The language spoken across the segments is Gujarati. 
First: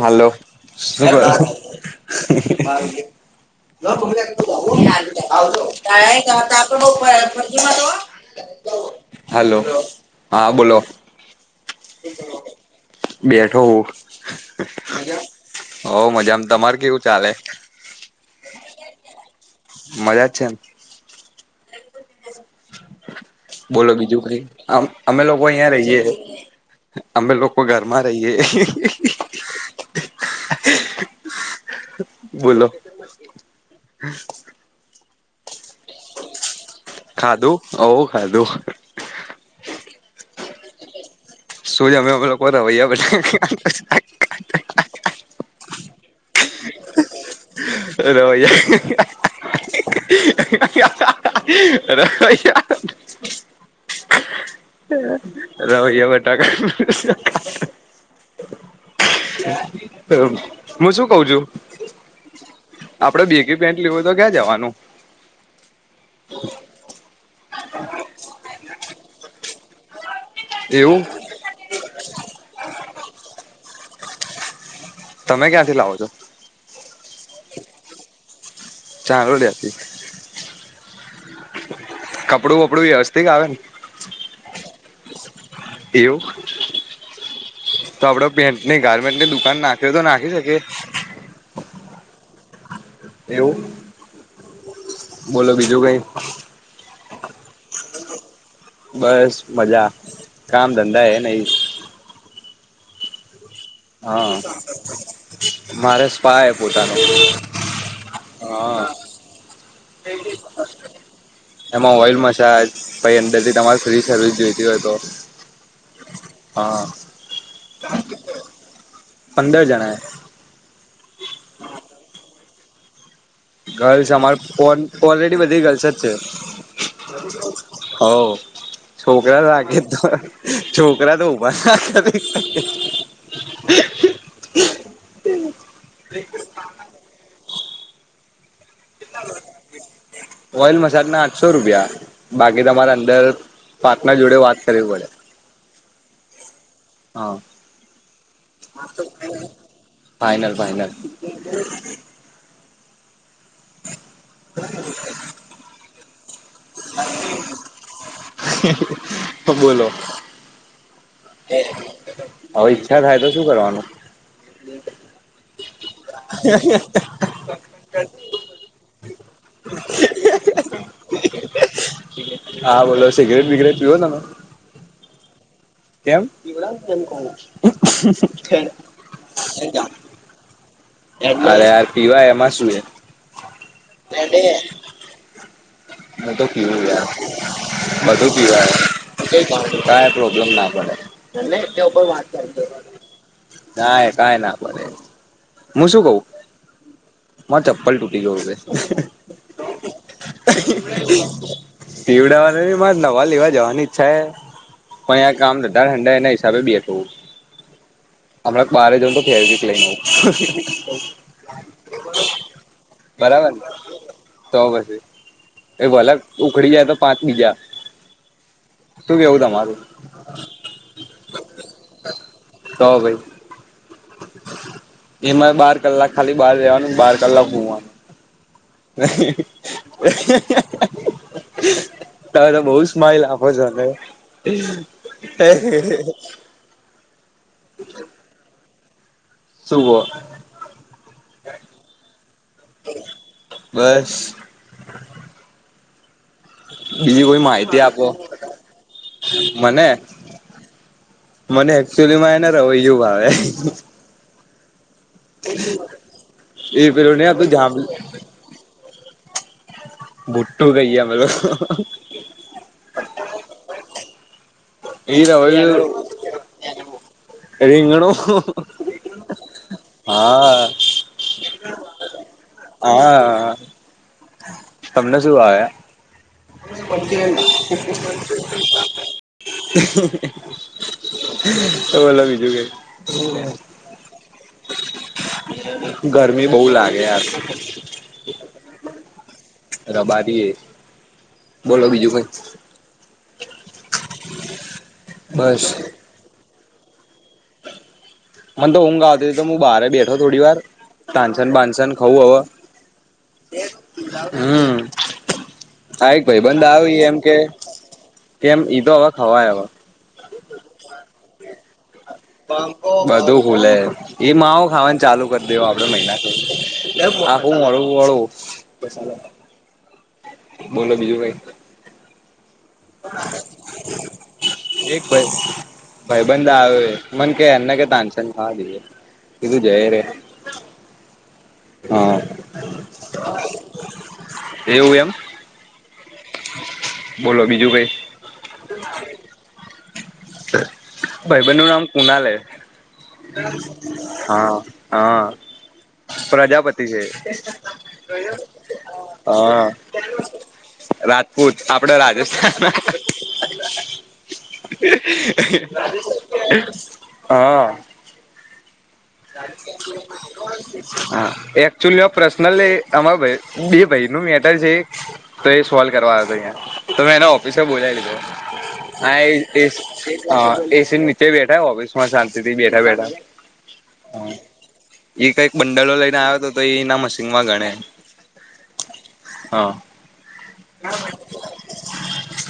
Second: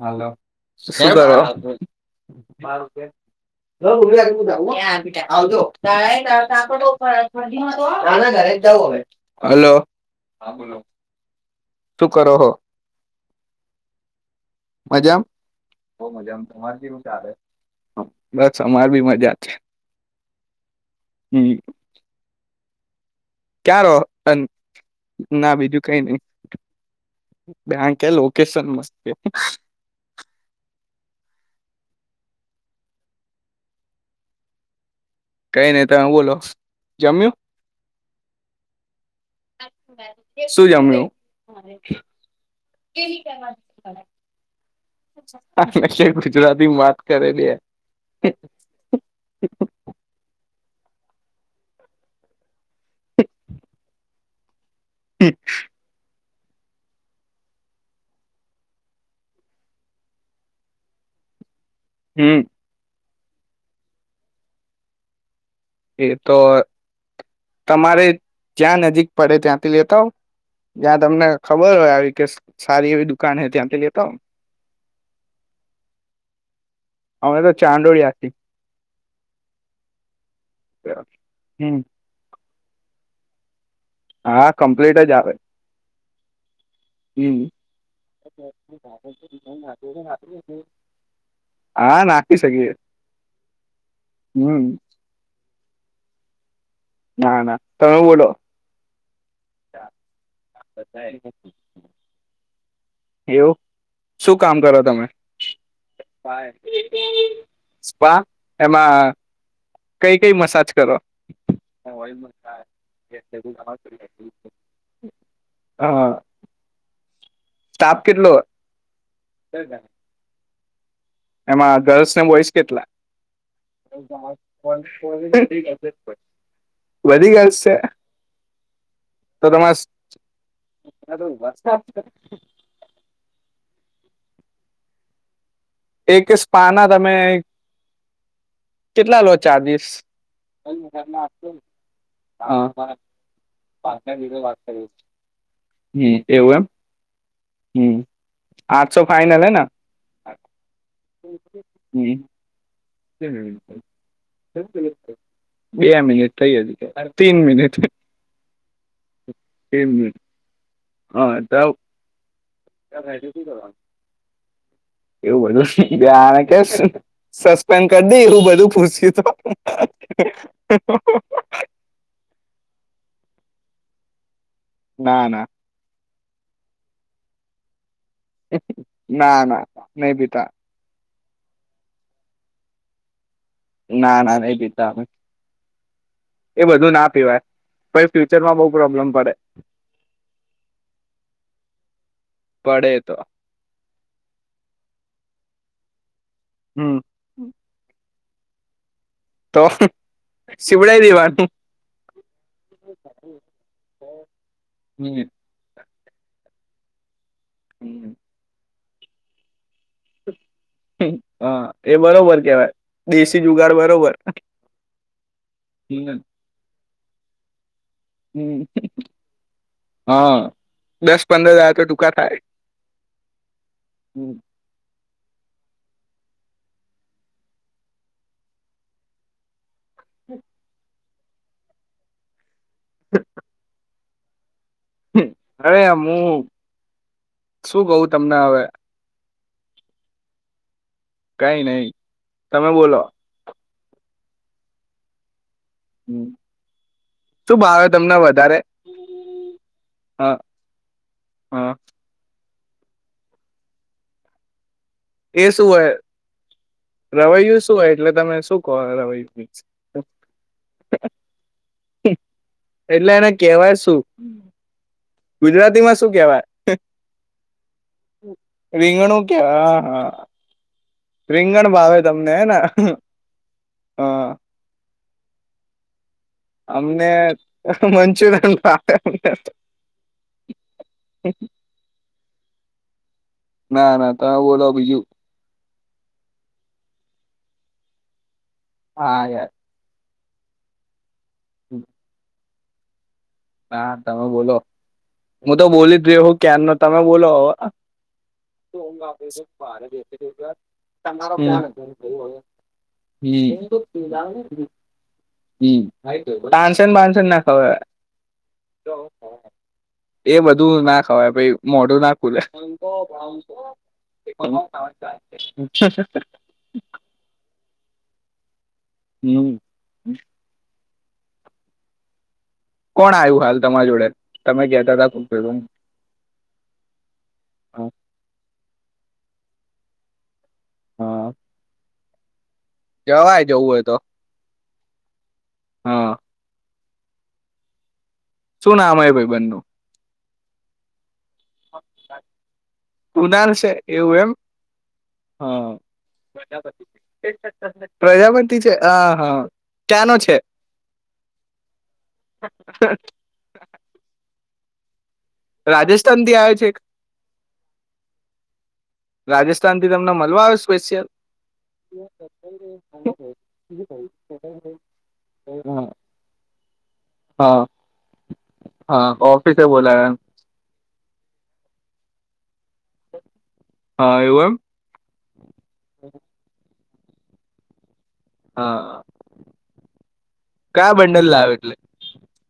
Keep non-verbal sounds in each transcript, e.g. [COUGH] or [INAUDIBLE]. હાલો શું કરો? કરો [UNINTELLIGIBLE] હાલો હલો. હા બોલો, શું કરો હો બેઠો હું. મજામ? હો હવ મજામ, મજામાં તમાર તમારે કેવું ચાલે? બસ અમારે બી મજા છે. મજા જ છે ન. હમ્મ. ક્યાં બોલો રહો બીજું કંઈ? અન આમ અમે લોકો ના અહીંયાં બીજું કઈ રહીયે છે. નઈ અમે લોકો ઘરમાં રહીએ. હ બોલો. કંઈ નહીં તમે બોલો, જમ્યુ? ઓવ ખાધું. શું જમ્યુ? શું જમ્યુ અમે લોકો રવયા ભ આને કે ગુજરાતીમ વાત કરે બે. રવૈયા રવૈયા રવૈયા બટાકા. હું શું કવ છું. હમ આપડે બેકી પેન્ટ લેવું હોય તો ક્યાં જવાનું? એ તો તમારે જ્યાં નજીક પડે ત્યાંથી લેતા આવ. જ્યાં એવું તમને ખબર હોય આવી કે સારી એવી દુકાન હે ત્યાંથી લેતાં આવ. તમે ક્યાંથી લાવો છો? અમે તો ચાંંદોળિયાથી. ચાદોળિયાથી. હમ્મ. કપડું વપડું વ્યવસ્થિત આવે ને? હા કમ્પ્લીટ જ આવે. એવું હમ તો આપડે પેન્ટની ગાર્મેન્ટની દુકાન નાખવી હોય તો નાખી શકીએ? હા નાખી શકીએ. એવું? હમ્મ. બોલો બીજું કઈ? ના ના, તમે બોલો? બસ મજા, કામ ધંધા હે નહ. એવું? શું હા કામ કરો તમે મારે સ્પાય પોતાનું સ્પા, એમાં કઈ કઈ મસાજ કરો? એમાં ઓઇલ મસાજ પહિ અંદર થી તમારી ફ્રી સર્વિસ જોઈતી હોય તો. હા. હા. સ્ટાફ કેટલો? પંદર જણા એ એમાં ગર્લ્સ ને બોયસ કેટલા? ગર્લ્સ અમારે ઓલરેડી બધી ગર્લ્સ જ છે. બધી ગર્લ્સ છે હવ. છોકરા તો લાગે તમારે તો, છોકરા તો ઉભા ન થાય. એકે સ્પા ના તમે કેટલા લો ચાર્જિસ? ઓઇલ મસાજ ના આઠસો રૂપિયા, બાકી તમારા અંદર પાર્ટનર જોડે વાત કરવી પડે. હમ્મ, એવું એમ, હા હમ્મ, આઠસો ફાઈનલ હેને? Final final. હમ્મ. બે મિનિટ થઈ હજી તો તીન મિનિટ. તો બોલો. તીન મિનિટ હા તબ. હવે ઈચ્છા થાય તો શું કરવાનું? એવું બધું આને કે સસ્પેન્ કરી દે એવું બધું પૂછ્યું તો. હ [UNINTELLIGIBLE] [INAUDIBLE] હા બોલો સિગરેટ બિગરેટ પીવો તમે? ના ના. કેમ? ના ના, નહી પીતા. અરે યાર પીવાય એમાં શું હે. ના ના નહીં પીતા અમે. હું તો એ પીવ બધું યાર, ના પીવાય પહી બધું ફ્યુચરમાં બહુ પીવાય. પ્રોબ્લેમ પડે કઈ પ્રોબ્લેમ ના પડે. પડે તો ના એ કઈ ના પડે. હું શું કવું? હમ્મ. માર ચપ્પલ તૂટી ગયુ છે. તો? સીવડાઈ દેવાનું પીવડાવવાનું માં જ નવા લેવા જવાની ઈચ્છા છે. પણ અયા કામ ઠંડા એના હિસાબે બેઠો હુ. હમણાં બારે જઉનું તો ફેવિકવિક લઈને આવ. હા એ બરોબર કેવાય, દેશી બરાબર ને જુગાર બરોબર. તો પછી. એ ભલે ઉખડી જાય તો પાંચ બીજા. હમ્મ, શું કેવું તમારું હા, દસ પંદર હજાર તો ટૂંકા થાય. તો ભાઈ હમ્મ. એમાં બાર કલાક ખાલી બહાર જવાનું બાર કલાક ગુવાનું. [INAUDIBLE] તમે તો બો સ્માઈલ આપો છોને અરે હું શું કવ તમને હવે શુ કો કાઈ નય તમે બોલો બસ હમ. બીજી કોઈ માહિતી આપો મને હ હ મને એકચુઅલીમાં એને રવેયું ભાવે એ શું હોય એ પેલું નહી આવતું રવૈયુ શું હોય જાંબલી એટલે તમે શું કહો રવૈયું? ભુટ્ટુ કહીએ અમે લોકો એટલે એને કેવાય શું? એ ગુજરાતીમાં શું કેવાય રીંગણું રીંગણું કેવાય હ હ હા. રિંગણ ભાવે તમને હેન હા હ તમને શું ભાવે? [INAUDIBLE] અમને મંચુરિયન ભાવે અમને તો બોલો બીજું કય ના ના તમે બોલો બીજું ગરમી બો લાગે યાર હા યાર રબારીએ બોલો બીજું કઈ? હા તમે બોલો હું તો બસ બોલી જ્યો હું ક્યાાર ન તમે બોલો મને તો ઊંઘ આવતી તો હું બહારે બેઠો થોડી વાર તાનસેન બાનસેન ખઉં હવે હમ હમ. હમ એક ભાઈબંધ માનસન આવી એમ બાનસન કે ના ખવાય કેમ ઈતો હવે ખવાય હવ એ બધું ના ખવાય પહી મોઢું ના ખુલે બધું બોલે એ માવ ખાવાનું ચાલુ કરી દેવ આપડે મહિના [UNINTELLIGIBLE] આ હું અળું અળું હમ. બોલો બીજું કય કોણ આવ્યું હાલ તમારી જોડે તમે કેતા એક તા ભાઈ [UNINTELLIGIBLE] ભાઈબંધ આવે મને કે એમને કે હા તાનસેન ખવા દઈએ કીધું જયરે હ. હ. જવાય જવું હોય તો એમ હ બોલો બીજું કઈ શું નામ હે ભઈબંધનું ભાઈબનનું નામ કુનાલ હૈ કુનાલ છે એવું એમ હ હ હા પ્રજાપતિ છે, પ્રજાપતિ છે હા હા હ ક્યાંનો છે રાજપૂત આપડે રાજસ્થાનના રાજસ્થાન થી આવ્યો છે હ. રાજસ્થાન થી તમને મળવા આવે સ્પેશિયલ હા એકચુલી પર્સનલે આમાં ભા બે ભાઈ નુ મેટર છે. તો એ સોલ્વ કરવા આવ તો અયા તો મેં એને હા ઓફિસે બોલાવી લીધો હા એ ઓફિસે એ બોલાવે એમ. અએસી નીચે બેઠા ઓફિસમાં શાંતિથી બેઠા બેઠા હા એવું એમ હ એ કઈક બંડલો લઈને આવ્યો તો એના મશીનમાં ગણે હા એ કા બંડલ લાવે એટલે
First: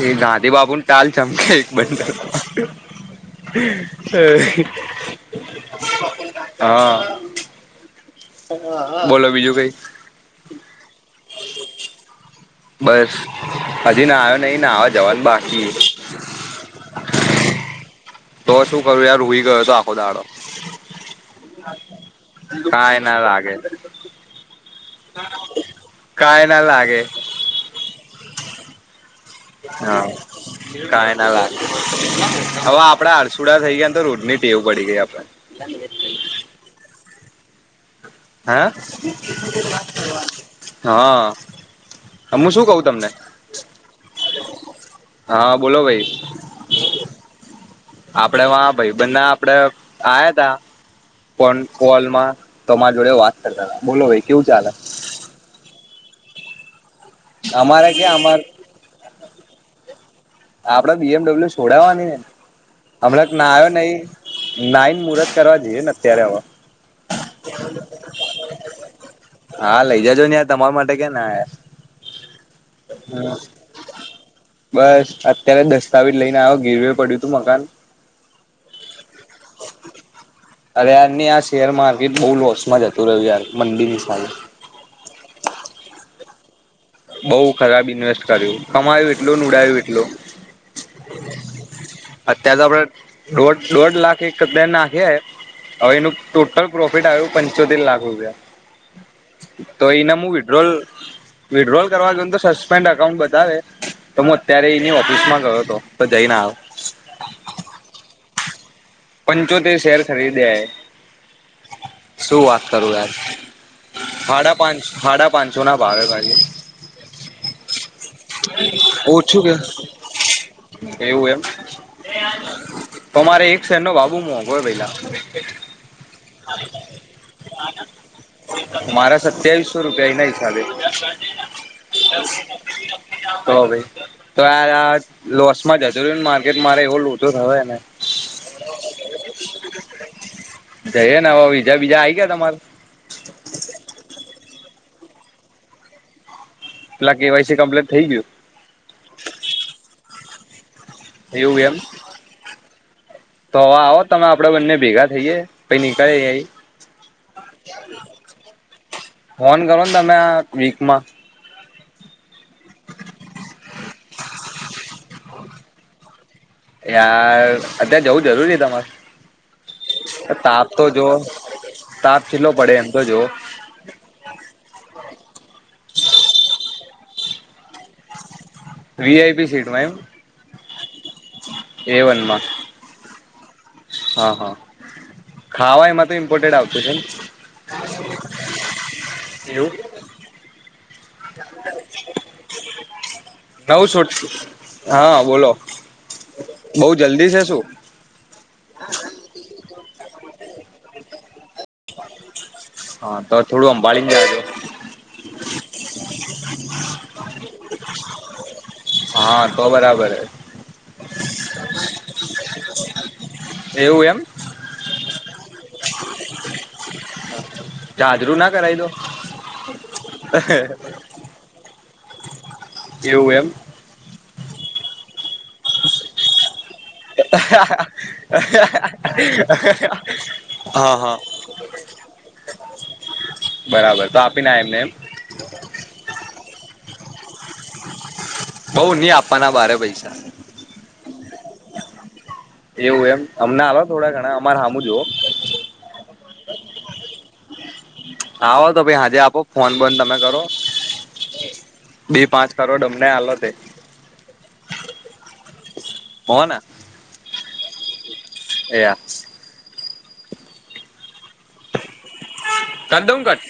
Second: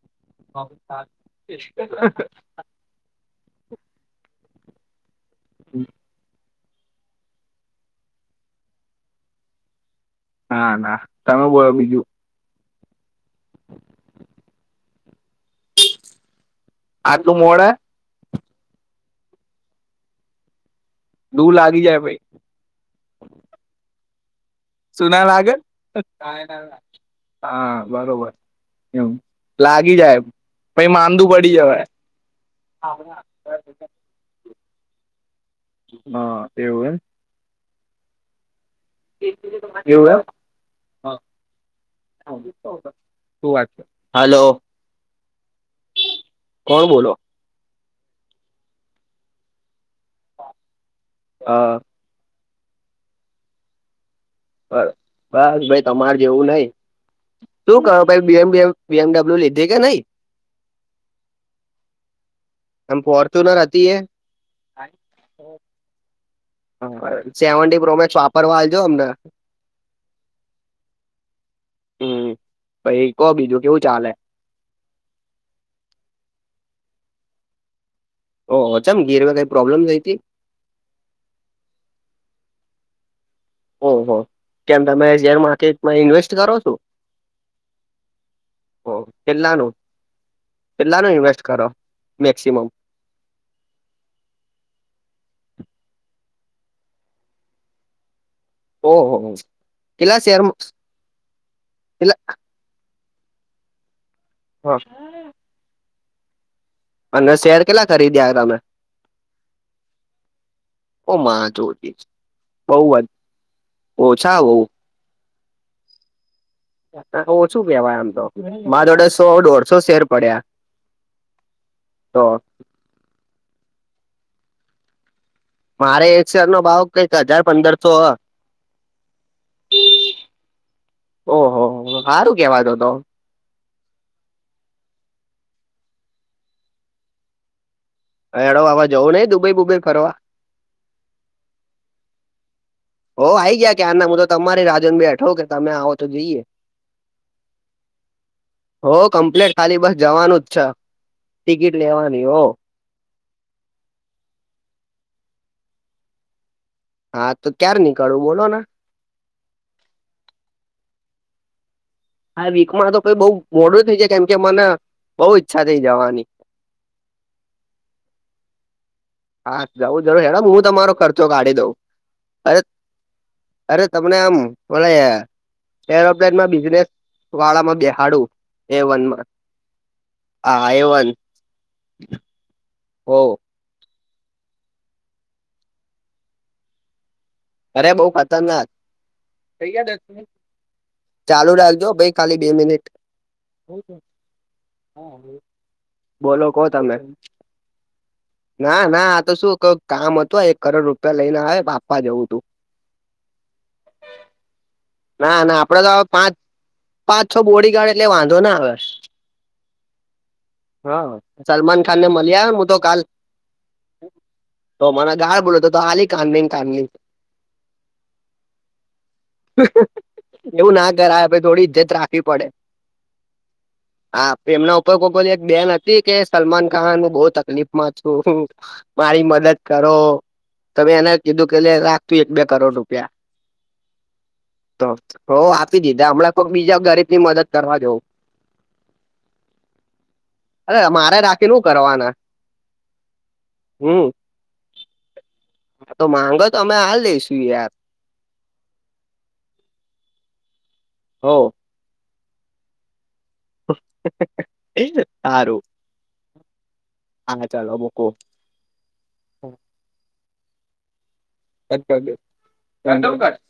એ ગાંધી બાપુ ની ટાલ ચમકે એક બડલમા હ. બોલો બીજું કઈ ના ના તમે બોલો બીજું? બસ હજી નાયો નઈ નાવા જવાનું બાકી આટલું મોડે તો શું કરું યાર હુઈ ગયો હતો આખો દાડો લૂ લાગી જાય ભાઈ હા એના ના લાગે. સુના લાગેલ કાઈ ના લાગે [INAUDIBLE] હા બરોબર એવું હા. કઈ ના પડી લાગે જવાય હવે આપડા હડસુડા થઈ ગયાને તો રોજ ની ટેવું પડી ગઈ આપણે [UNINTELLIGIBLE] હા એવું એમ હે [INAUDIBLE] હ શું વાત હલો. હા બોલો ભાઈ કોણ બોલો આપડે વા ભાઈ બધ ના આપડે આયા તા કોલ હા કોલમાં તો તમારી જોડે વાત કરતા હતા બોલો ભાઈ કેવું ચાલ બસ ભાઈ તમારે જેવું નહી શું અમારે કરો ક્યાં ભાઈ અમાર બેમ બેમ બીએમડબ્લ્યુ લીધી કે નઈ આપડે બીએમડબલ્યુ છોડાવવાની એમ હમણાં ફોર્ચ્યુનર નાયો હતી નઈ એ નાઈન મુહૂત કરવા જઈએ ને અત્યારે હવે સેવન્ટી પ્રોમેક્સ વાપરવા આલજો અમને હા લઈ જજો યાર તમે તમાર માટે કે ના હ હમ પહી કો બીજું કેવું ચાલે બસ અત્યારે દસ્તાવેજ લઈને આવ્યો ઘીરવે પડ્યું તું મકાન ઓ ઓમ ગીરમાં કઈ પ્રોબ્લેમ જઈ હતી અરે યાર ને આ શેર માર્કેટ બહુ લોસમાં જતું રહ્યું યાર મંડીની ઓહો સામે કેમ તમે શેર માર્કેટ માં ઇન્વેસ્ટ કરો છો? બઉ ખરાબ ઇન્વેસ્ટ કર્યું કમાયું એટલું ઉડાયું એટલુ કેટલા નુ ઇન્વેસ્ટ કરો અત્યારે મેક્સિમમ તો આપડે દોઢ દોઢ લાખ એક નાખયા એ હવે એનું ટોટલ પ્રોફિટ આવ્યું પંચોતેર લાખ રૂપિયા ઓહો તો એના કેટલા મુું શેર વિડ્રોલ વિડ્રોલ કરવા કેટલા ગયને તો સસ્પેન્ડ અકાઉન્ટ બતાવે તો હું અત્યારે હા એની ઓફિસમાં ગયો હતો. તો જાય ના આવ અને શેર કેટલા કરીદ્યા તમે પંચોતેર શેર ખરીદ્યા એ ઓ મા જોડી શું વાત બઉ કરું જ યાર ઓછા બઉ સાડા પાંચ સાડા પાંચસો ના ભાવે ભજ ઓછું કેવાય આમ તો માર જોડે સો દોઢસો શેર પડ્યા. ઓય તો [UNINTELLIGIBLE] તો મારે એક શેર નો બાબુ મોઘો હે ભએલા મારે એક શેર નો ભાવ કંઈક હજાર પંદરસો હ મારા સત્યાવીસસો રૂપિયા એ ના હિસાબે ઓહો હારું કેવાતો તો [INAUDIBLE] તો ભાઈ તો યાર આ લોસ માં જતો રહયોને માર્કેટ મારે એવો લોચો થયો હે ને હેડોં હવ જવું નહિ દુબઈ બુબઈ ફરવા જઈએ ને હવે બીજા બીજા આવી ગયા તમારે હો આ આવી ગયા કેયાર મુ તો તમારી રાહ જોઈન બેઠો કે તમે આવો તો જઈએ. પેલા કેવાયસી ક્મલિટ થઈ ગયું. હો કમ્પ્લેટ ખાલી બસ જવાનું જ છે. એવું ટિકિટ એમ લેવાની હો તો હવે આવો તમે આપડે બંને ભેગા થઈએે પહિ નીકળી એ હા તો ક્યાર નીકળવું બોલો ને ફોન કરો ને તમે આ વીક માં આ વીકમાં તો કોઈ બઉ મોડું થઈ છે કેમ કે મને બહુ ઈચ્છા થઈ જવાની યાર અત્યારે જવું જરૂરી છે તમારુ હા જઉં જરૂરી હે હું તમારો ખર્ચો કાઢી દઉં તાપ કેટલો અરે પડે એમ તો જોવો અરે તમને આમ ભ એરોપ્લેનમાં બિઝનેસ વાળામાં બેહાળુ એ વનમાં વીઆઈપી હા એ વન એવનમાં. હો હા હા ખાવા એમાં તો ઇમ્પોર્ટેટ આવતું છે ને અરે બઉ ખતરનાક એવું થઈ દ ચાલુ રાખજો ભાઈ ખાલી બે મિનિટ નવું [UNINTELLIGIBLE] છોટ હા બોલો બોલો કો બઉ તમે. જલ્દી છે શું ના ના આ તો શું ક કામ હતું એક કરોડ રૂપિયા લઈને આયા હા તો થોડું સંભાળીને રેજો તો ના ના આપડે તો પાંચ [UNINTELLIGIBLE] પાંચ છો બોડીગાર્ડ એટલે વાંધો ના આવે. હા તો બરા. હા સલમાન ખાનને મળી આવ હું તો કાલ. એવું એમ તો મને ગાળ બોલ્યો તો તો આલી કાનની કાનની જાજરૂ ના કરાય દવ. એવું ના કરાય આપડે થોડી ઇજ્જત રાખવી પડે. એવું એમ હા એમના ઉપર કોઈ એક બેન નથી. કે સલમાન ખાનું બોવ તકલીફમાં છું મારી મદદ કરો તમે હા એને હા કીધું કેલે રાખતું એક બે કરોડ રૂપિયા બરાબર તો આપીને એમને તો એમ હો આપી દીધા હમણાં કોક બીજા ગરીબની મદદ કરવા જવું બઉ નહી આપવાના બારે પૈસા અરે મારે રાખી હું કરવાના એવું એમ અમને આલો થોડા ઘણા અમાર હામુ જોવો હા માંગો અમે આલ દઈશું યાર. આવો તો ભાઈ આજે આપો ફોન બંધ તમે કરો. હોવ. બે પાંચ કરોડ અમને આલોતે હારુ. [UNINTELLIGIBLE] હા ચાલો મૂકું. એ હા. કટ કર દે કર દવ કટ.